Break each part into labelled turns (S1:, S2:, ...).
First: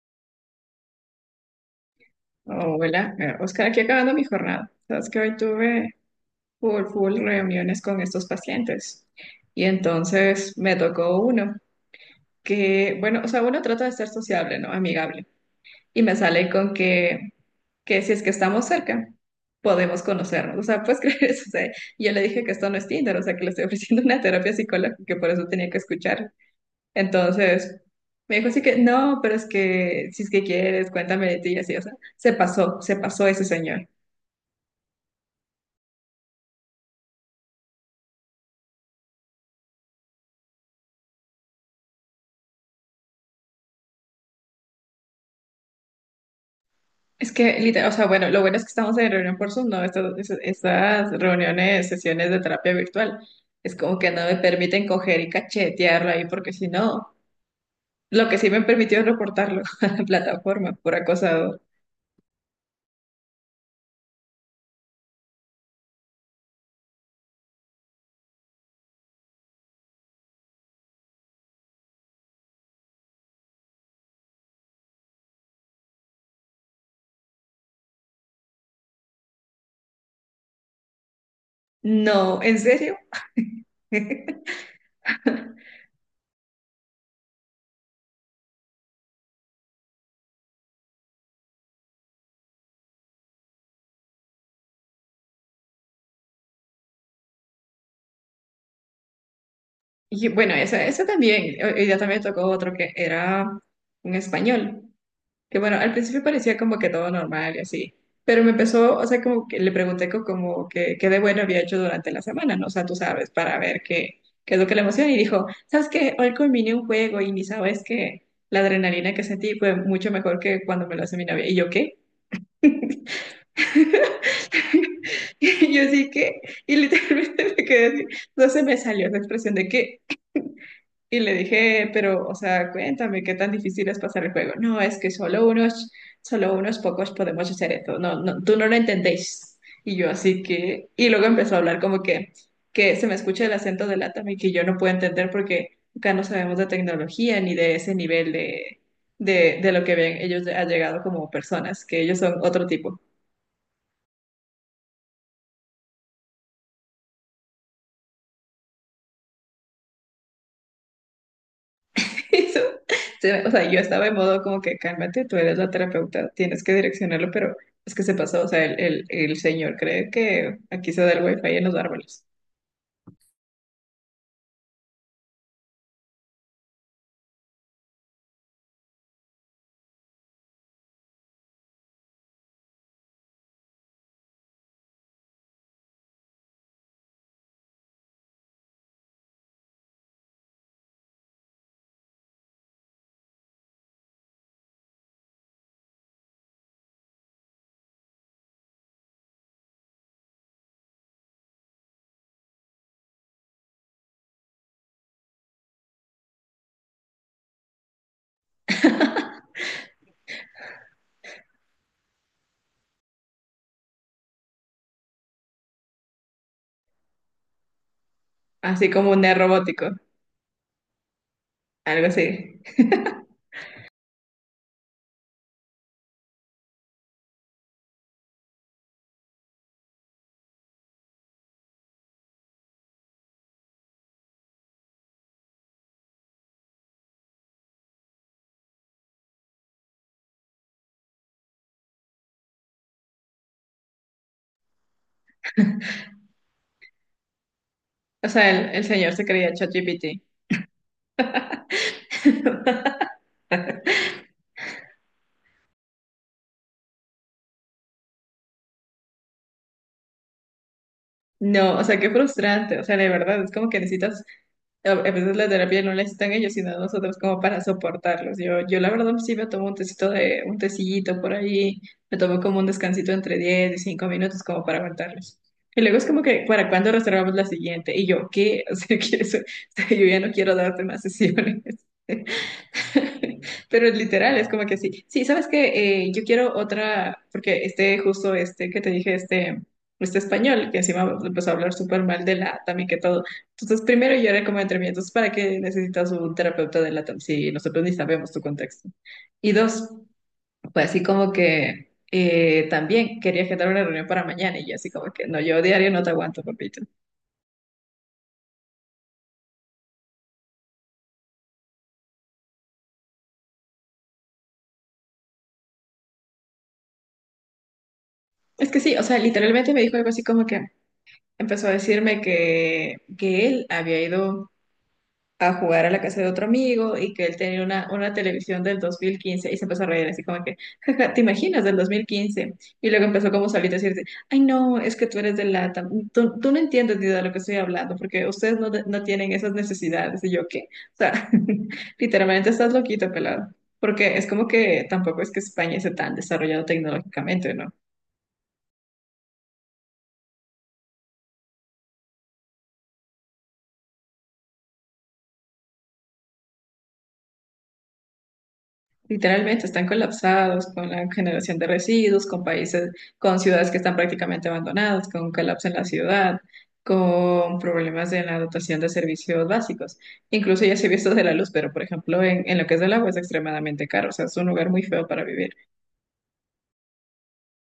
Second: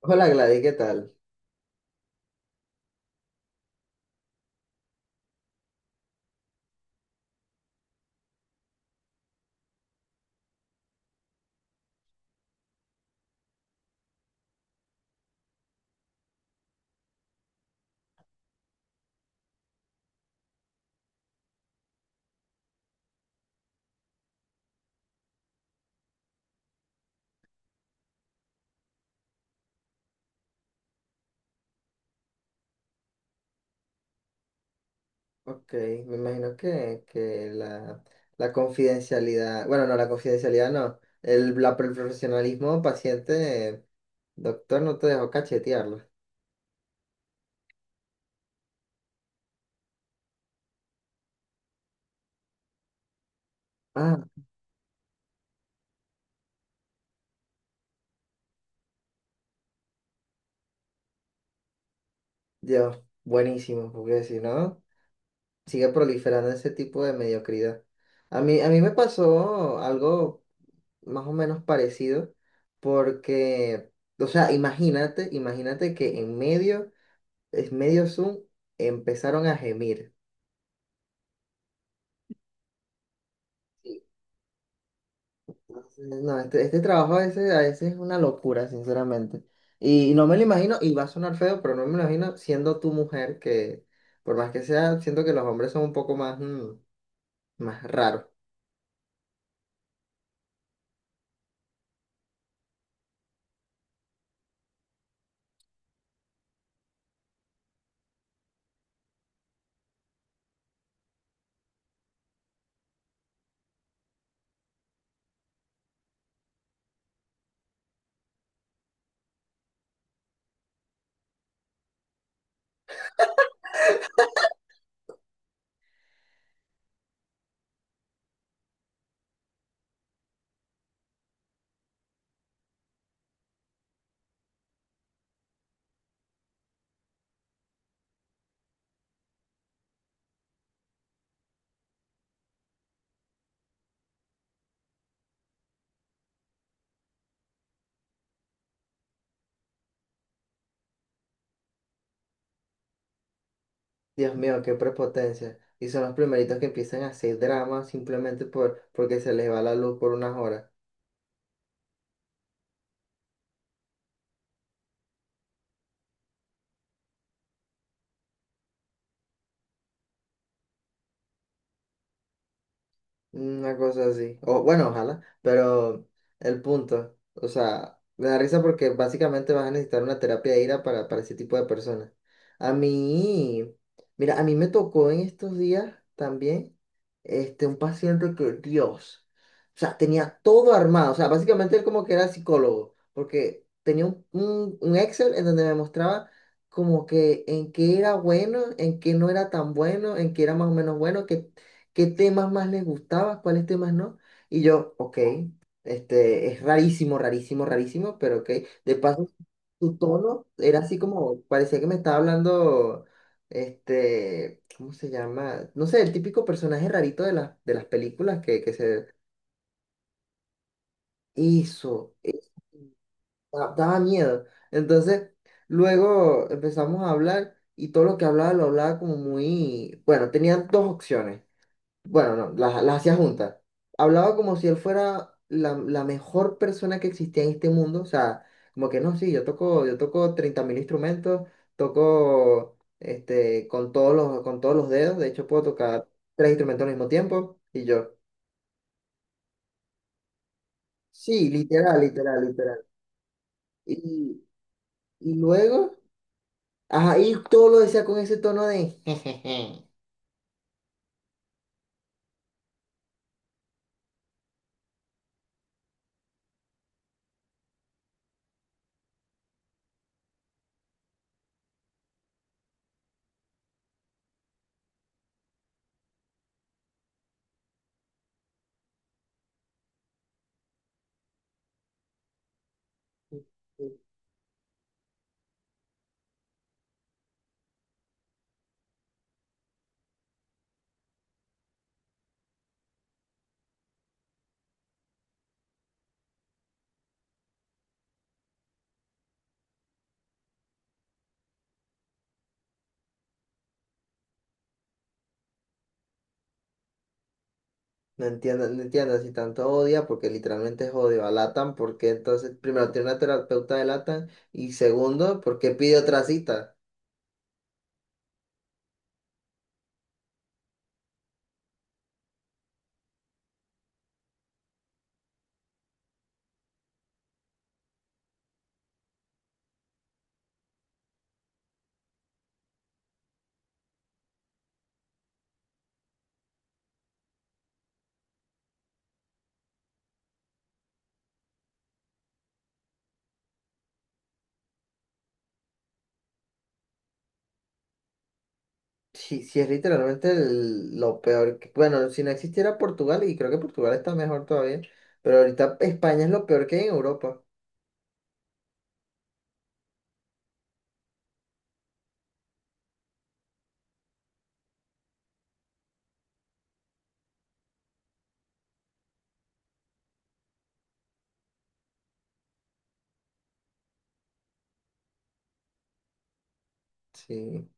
S1: Hola Gladys, ¿qué tal?
S2: Hola, Oscar, aquí acabando mi jornada. Sabes que hoy tuve full, full reuniones con estos pacientes y entonces me tocó uno que, bueno, o sea, uno trata de ser sociable, ¿no? Amigable. Y me sale con que si es que estamos cerca, podemos conocernos. O sea, puedes creer eso. O sea, yo le dije que esto no es Tinder, o sea, que le estoy ofreciendo una terapia psicológica, que por eso tenía que escuchar. Entonces, me dijo así que, no, pero es que, si es que quieres, cuéntame de ti y así, o sea, se pasó ese señor.
S1: Ok, me imagino que la confidencialidad, bueno, no, la confidencialidad no, el profesionalismo paciente, doctor, no te dejó cachetearlo.
S2: Es que, literal, o sea, bueno, lo bueno es que estamos en reunión por Zoom, ¿no? Estas, estas reuniones, sesiones de terapia virtual, es como que
S1: Ah,
S2: no me permiten coger y cachetearlo ahí, porque si no, lo que sí me permitió es reportarlo a la plataforma por acosado.
S1: Dios, buenísimo, porque si no, sigue proliferando ese tipo de mediocridad. A mí me pasó algo más o menos parecido, porque, o sea, imagínate que en medio, es medio Zoom, empezaron a gemir.
S2: No, ¿en serio?
S1: No, este trabajo a veces es una locura, sinceramente. Y no me lo imagino, y va a sonar feo, pero no me lo imagino siendo tu mujer, que por más que sea, siento que los hombres son un poco más, más raros.
S2: Y bueno, ese también, hoy día también tocó otro que era un español, que bueno, al principio parecía como que todo normal y así, pero me empezó, o sea, como que le pregunté como que qué de bueno había hecho durante la semana, ¿no? O sea, tú sabes, para ver qué, qué es lo que le emociona y dijo, ¿sabes qué? Hoy combiné un juego y ni sabes que la adrenalina que sentí fue mucho mejor que cuando me lo hace mi novia. ¿Y yo qué? Y yo sí que, y literalmente me quedé así, no se me salió esa expresión de qué. Y le dije, pero, o sea, cuéntame qué tan difícil es pasar el juego. No, es que solo unos pocos podemos hacer esto. No, no, tú no lo entendéis. Y yo así que, y luego empezó a hablar como que se me escucha el acento de Latam y que yo no puedo entender porque acá no sabemos de tecnología ni de ese nivel de, de lo que ven ellos ha llegado como personas, que ellos son otro tipo.
S1: Dios mío, qué prepotencia. Y son los primeritos que empiezan a hacer drama simplemente porque se les va la luz por unas horas.
S2: Eso, o sea, yo estaba en modo como que cálmate, tú eres la terapeuta, tienes que direccionarlo, pero es que se pasó, o sea, el señor cree que aquí se da el wifi en los árboles,
S1: Una cosa así. O bueno, ojalá, pero el punto, o sea, me da risa porque básicamente vas a necesitar una terapia de ira para ese tipo de personas. A mí, mira, a mí me tocó en estos días también, este, un paciente que, Dios, o sea, tenía todo armado, o sea, básicamente él como que era psicólogo, porque tenía un Excel en donde me mostraba como que en qué era bueno, en qué no era tan bueno, en qué era más o menos bueno, qué temas más les gustaba, cuáles temas no. Y yo, ok, este, es rarísimo, rarísimo, rarísimo, pero ok. De paso, su tono era así como, parecía que me estaba hablando, este, ¿cómo se llama? No sé, el típico personaje rarito de las películas que
S2: así
S1: se...
S2: como un neo robótico, algo
S1: Hizo, eh,
S2: así.
S1: da- daba miedo. Entonces, luego empezamos a hablar y todo lo que hablaba lo hablaba como muy, bueno, tenían dos opciones. Bueno, no, las hacía juntas. Hablaba como si él fuera la mejor persona que existía en este mundo. O sea, como que no, sí, yo toco 30.000 instrumentos, toco este, con todos los dedos. De hecho, puedo tocar tres instrumentos al mismo tiempo. Y yo,
S2: O sea, el señor se creía ChatGPT.
S1: sí, literal, literal, literal. Y, y luego, ajá, y todo lo decía con ese tono de jejeje.
S2: No, o sea, qué frustrante, o sea, de verdad, es como que necesitas A veces la terapia no la necesitan ellos, sino nosotros como para soportarlos. Yo la verdad sí me tomo un tecito de, un tecillito por ahí, me tomo como un descansito entre 10 y 5 minutos como para aguantarlos. Y luego es como que, ¿para cuándo reservamos la siguiente? Y yo, ¿qué? O sea, que eso- o sea, yo ya no quiero darte más sesiones. Pero es literal, es como que sí. Sí, ¿sabes qué? Yo quiero otra, porque este, justo este que te dije, este español, que encima empezó a hablar súper mal de LATAM y que todo. Entonces, primero yo era como entre mí, entonces, ¿para qué necesitas un terapeuta de LATAM si nosotros ni sabemos tu contexto? Y dos, pues así como que también quería agendar una reunión para mañana y yo así como que, no, yo diario no te aguanto, papito.
S1: No entiendo, no entiendo si tanto odia, porque literalmente es odio a LATAM, porque entonces, primero, tiene una terapeuta de LATAM y segundo, ¿por qué pide otra cita?
S2: Es que sí, o sea, literalmente me dijo algo así como que empezó a decirme que él había ido a jugar a la casa de otro amigo y que él tenía una televisión del 2015 y se empezó a reír así como que, jaja, ¿te imaginas del 2015? Y luego empezó como solito a decirte, ay no, es que tú eres de lata, tú no entiendes ni de lo que estoy hablando porque ustedes no, no tienen esas necesidades y yo qué, o sea, literalmente estás loquito, pelado, porque es como que tampoco es que España esté tan desarrollado tecnológicamente, ¿no?
S1: Sí, sí, es literalmente lo peor. Bueno si no existiera Portugal, y creo que Portugal está mejor todavía, pero ahorita España es lo peor que hay en Europa.
S2: Literalmente están colapsados con la generación de residuos, con países, con ciudades que están prácticamente abandonadas, con un colapso en la ciudad, con problemas en la dotación de servicios básicos. Incluso ya se vio esto de la luz, pero por ejemplo en lo que es del agua es extremadamente caro, o sea, es un lugar muy feo para vivir.
S1: Sí.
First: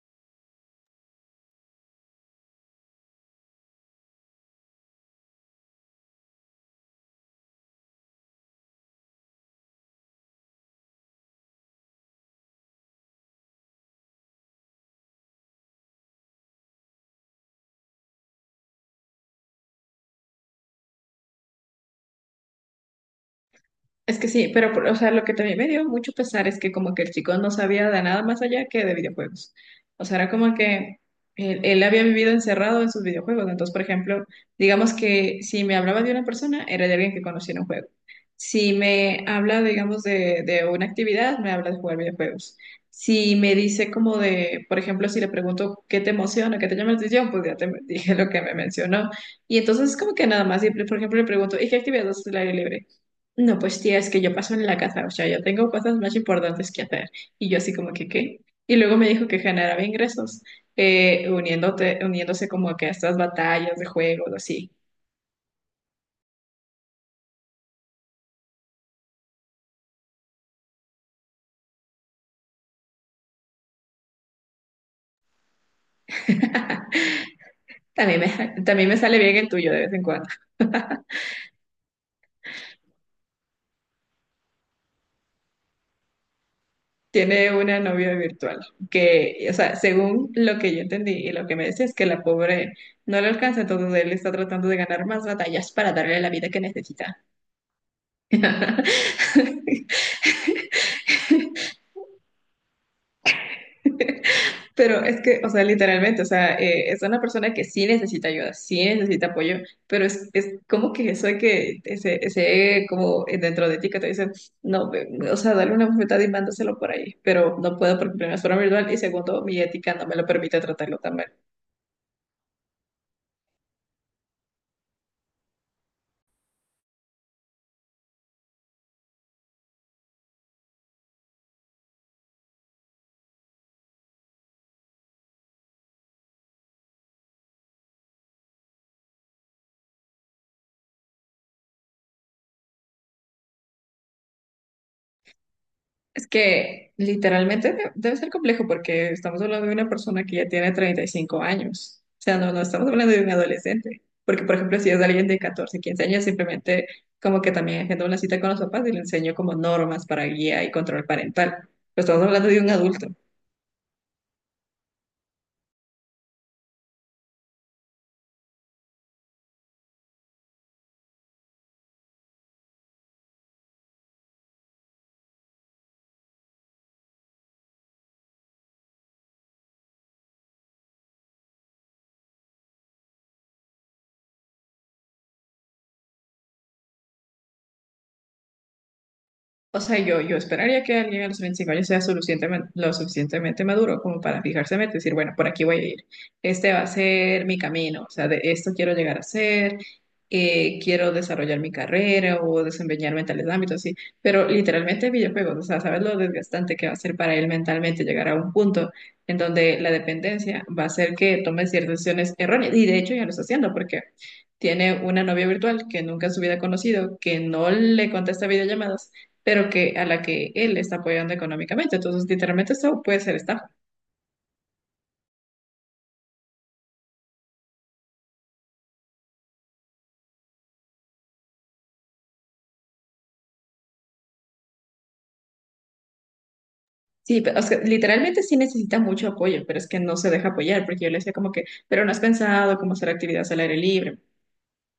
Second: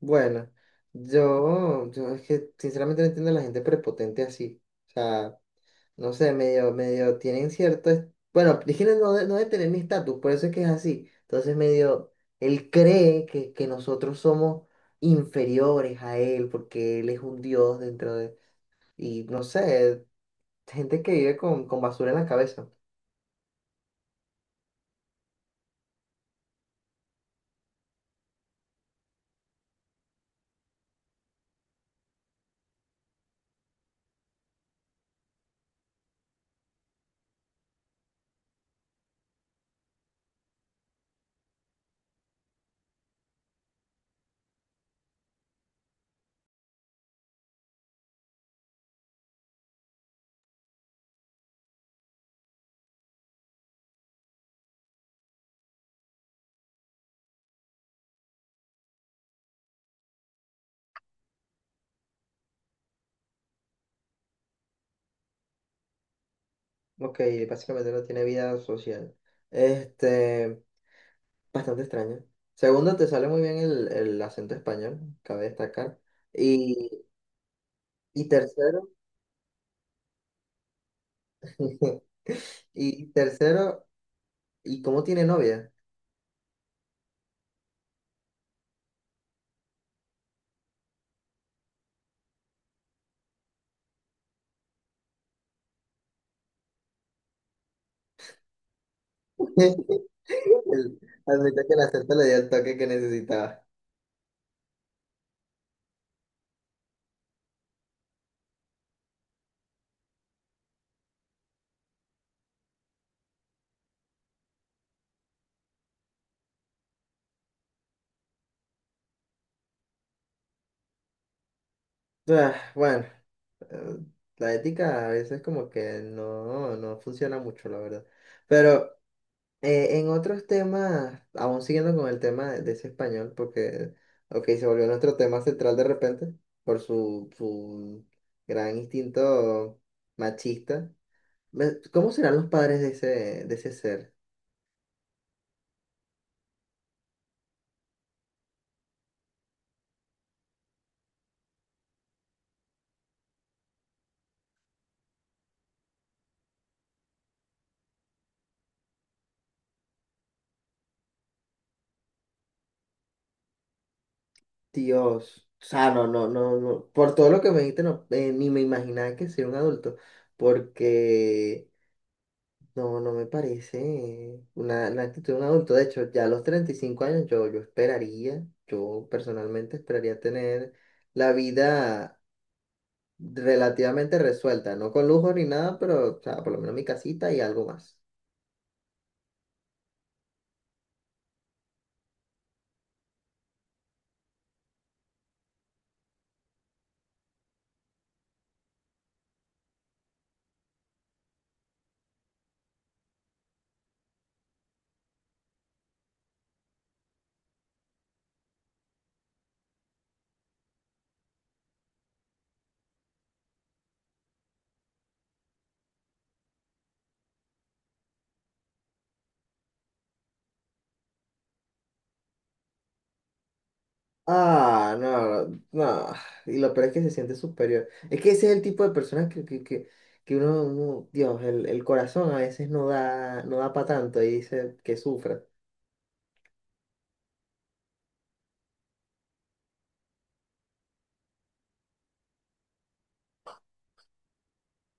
S1: Bueno, yo es que sinceramente no entiendo a la gente prepotente así. O sea, no sé, medio, tienen cierto, bueno, Priscila no, no debe tener mi estatus, por eso es que es así. Entonces medio, él cree que nosotros somos inferiores a él, porque él es un dios dentro de, y no sé, gente que vive con basura en la cabeza.
S2: Es que sí, pero o sea, lo que también me dio mucho pesar es que como que el chico no sabía de nada más allá que de videojuegos. O sea, era como que él había vivido encerrado en sus videojuegos. Entonces, por ejemplo, digamos que si me hablaba de una persona, era de alguien que conocía en un juego. Si me habla, digamos, de, una actividad, me habla de jugar videojuegos. Si me dice como de, por ejemplo, si le pregunto qué te emociona, qué te llama la atención, pues ya te dije lo que me mencionó. Y entonces como que nada más, y, por ejemplo, le pregunto, ¿y qué actividad haces al aire libre? No, pues tía, es que yo paso en la casa, o sea, yo tengo cosas más importantes que hacer. Y yo así como que, ¿qué? Y luego me dijo que generaba ingresos, uniéndote, uniéndose como que a estas batallas de juegos, así.
S1: Ok, básicamente no tiene vida social. Este, bastante extraño. Segundo, te sale muy bien el acento español, cabe destacar. Y,
S2: También
S1: y
S2: me, también
S1: tercero,
S2: me sale bien el tuyo de vez en cuando.
S1: y tercero, ¿y cómo tiene novia?
S2: Tiene una novia virtual que, o sea, según lo que yo entendí y lo que me decía es que la pobre no le alcanza, entonces él está tratando de ganar más batallas para darle la vida que necesita.
S1: El- Admito que la acepto le dio el toque que necesitaba.
S2: Pero es que, o sea, literalmente, o sea, es una persona que sí necesita ayuda, sí necesita apoyo, pero es como que eso de que ese como dentro de ti que te dicen, no, o sea, dale una bofetada y mándaselo por ahí, pero no puedo porque primero es forma virtual y segundo, mi ética no me lo permite tratarlo también.
S1: Ah, bueno, eh, la ética a veces como que no, no funciona mucho, la verdad. Pero en otros temas, aún siguiendo con el tema de ese español, porque, ok, se volvió nuestro tema central de repente por su gran instinto machista. ¿Cómo serán los padres de ese ser?
S2: Es que literalmente debe ser complejo porque estamos hablando de una persona que ya tiene 35 años. O sea, no, no estamos hablando de un adolescente. Porque, por ejemplo, si es alguien de 14, 15 años, simplemente como que también agendo una cita con los papás y le enseño como normas para guía y control parental. Pero estamos hablando de un adulto.
S1: Dios, o sea, no, no, no, no, por todo lo que me dijiste, no, ni me imaginaba que sería un adulto, porque no, no me parece una, la actitud de un adulto. De hecho, ya a los 35 años yo esperaría, yo personalmente esperaría tener la vida relativamente resuelta, no con lujo ni nada, pero, o sea, por lo menos mi casita y algo más.
S2: O sea, yo esperaría que alguien a los 25 años sea suficientemente, lo suficientemente maduro como para fijarse en meta y decir, bueno, por aquí voy a ir. Este va a ser mi camino. O sea, de esto quiero llegar a ser. Eh, quiero desarrollar mi carrera o desempeñarme en tales ámbitos, sí. Pero literalmente videojuegos, o sea, sabes lo desgastante que va a ser para él mentalmente llegar a un punto en donde la dependencia va a hacer que tome ciertas decisiones erróneas. Y de hecho ya lo está haciendo porque tiene una novia virtual que nunca en su vida ha conocido, que no le contesta videollamadas pero que a la que él está apoyando económicamente. Entonces, literalmente esto puede ser estafa.
S1: Ah, no, no. Y lo peor es que se siente superior. Es que ese es el tipo de personas que uno, Dios, el corazón a veces no da, no da para tanto y dice que sufra.
S2: Sí, pero, o sea, literalmente sí necesita mucho apoyo, pero es que no se deja apoyar, porque yo le decía como que, pero no has pensado cómo hacer actividades al aire libre.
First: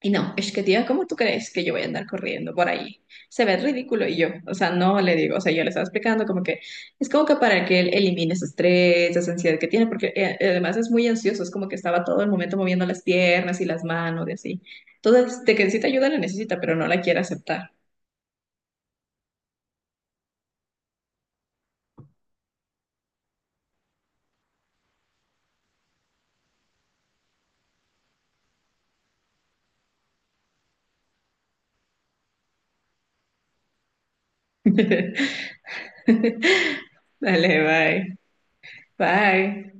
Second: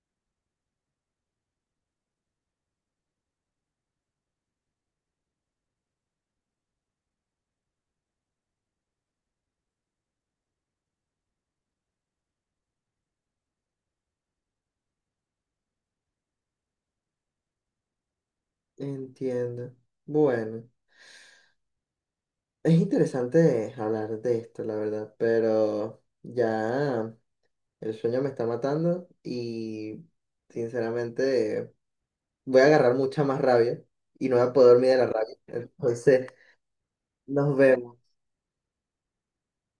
S2: Y no, es que tía, ¿cómo tú crees que yo voy a andar corriendo por ahí? Se ve ridículo. Y yo, o sea, no le digo, o sea, yo le estaba explicando como que es como que para que él elimine ese estrés, esa ansiedad que tiene, porque además es muy ansioso, es como que estaba todo el momento moviendo las piernas y las manos y así. Entonces, de que necesita ayuda, la necesita, pero no la quiere aceptar.
S1: Entiendo. Bueno, es interesante hablar de esto, la verdad, pero ya el sueño me está matando y sinceramente voy a agarrar mucha más rabia y no voy a poder dormir de la
S2: Dale,
S1: rabia. Entonces, nos vemos.
S2: bye. Bye.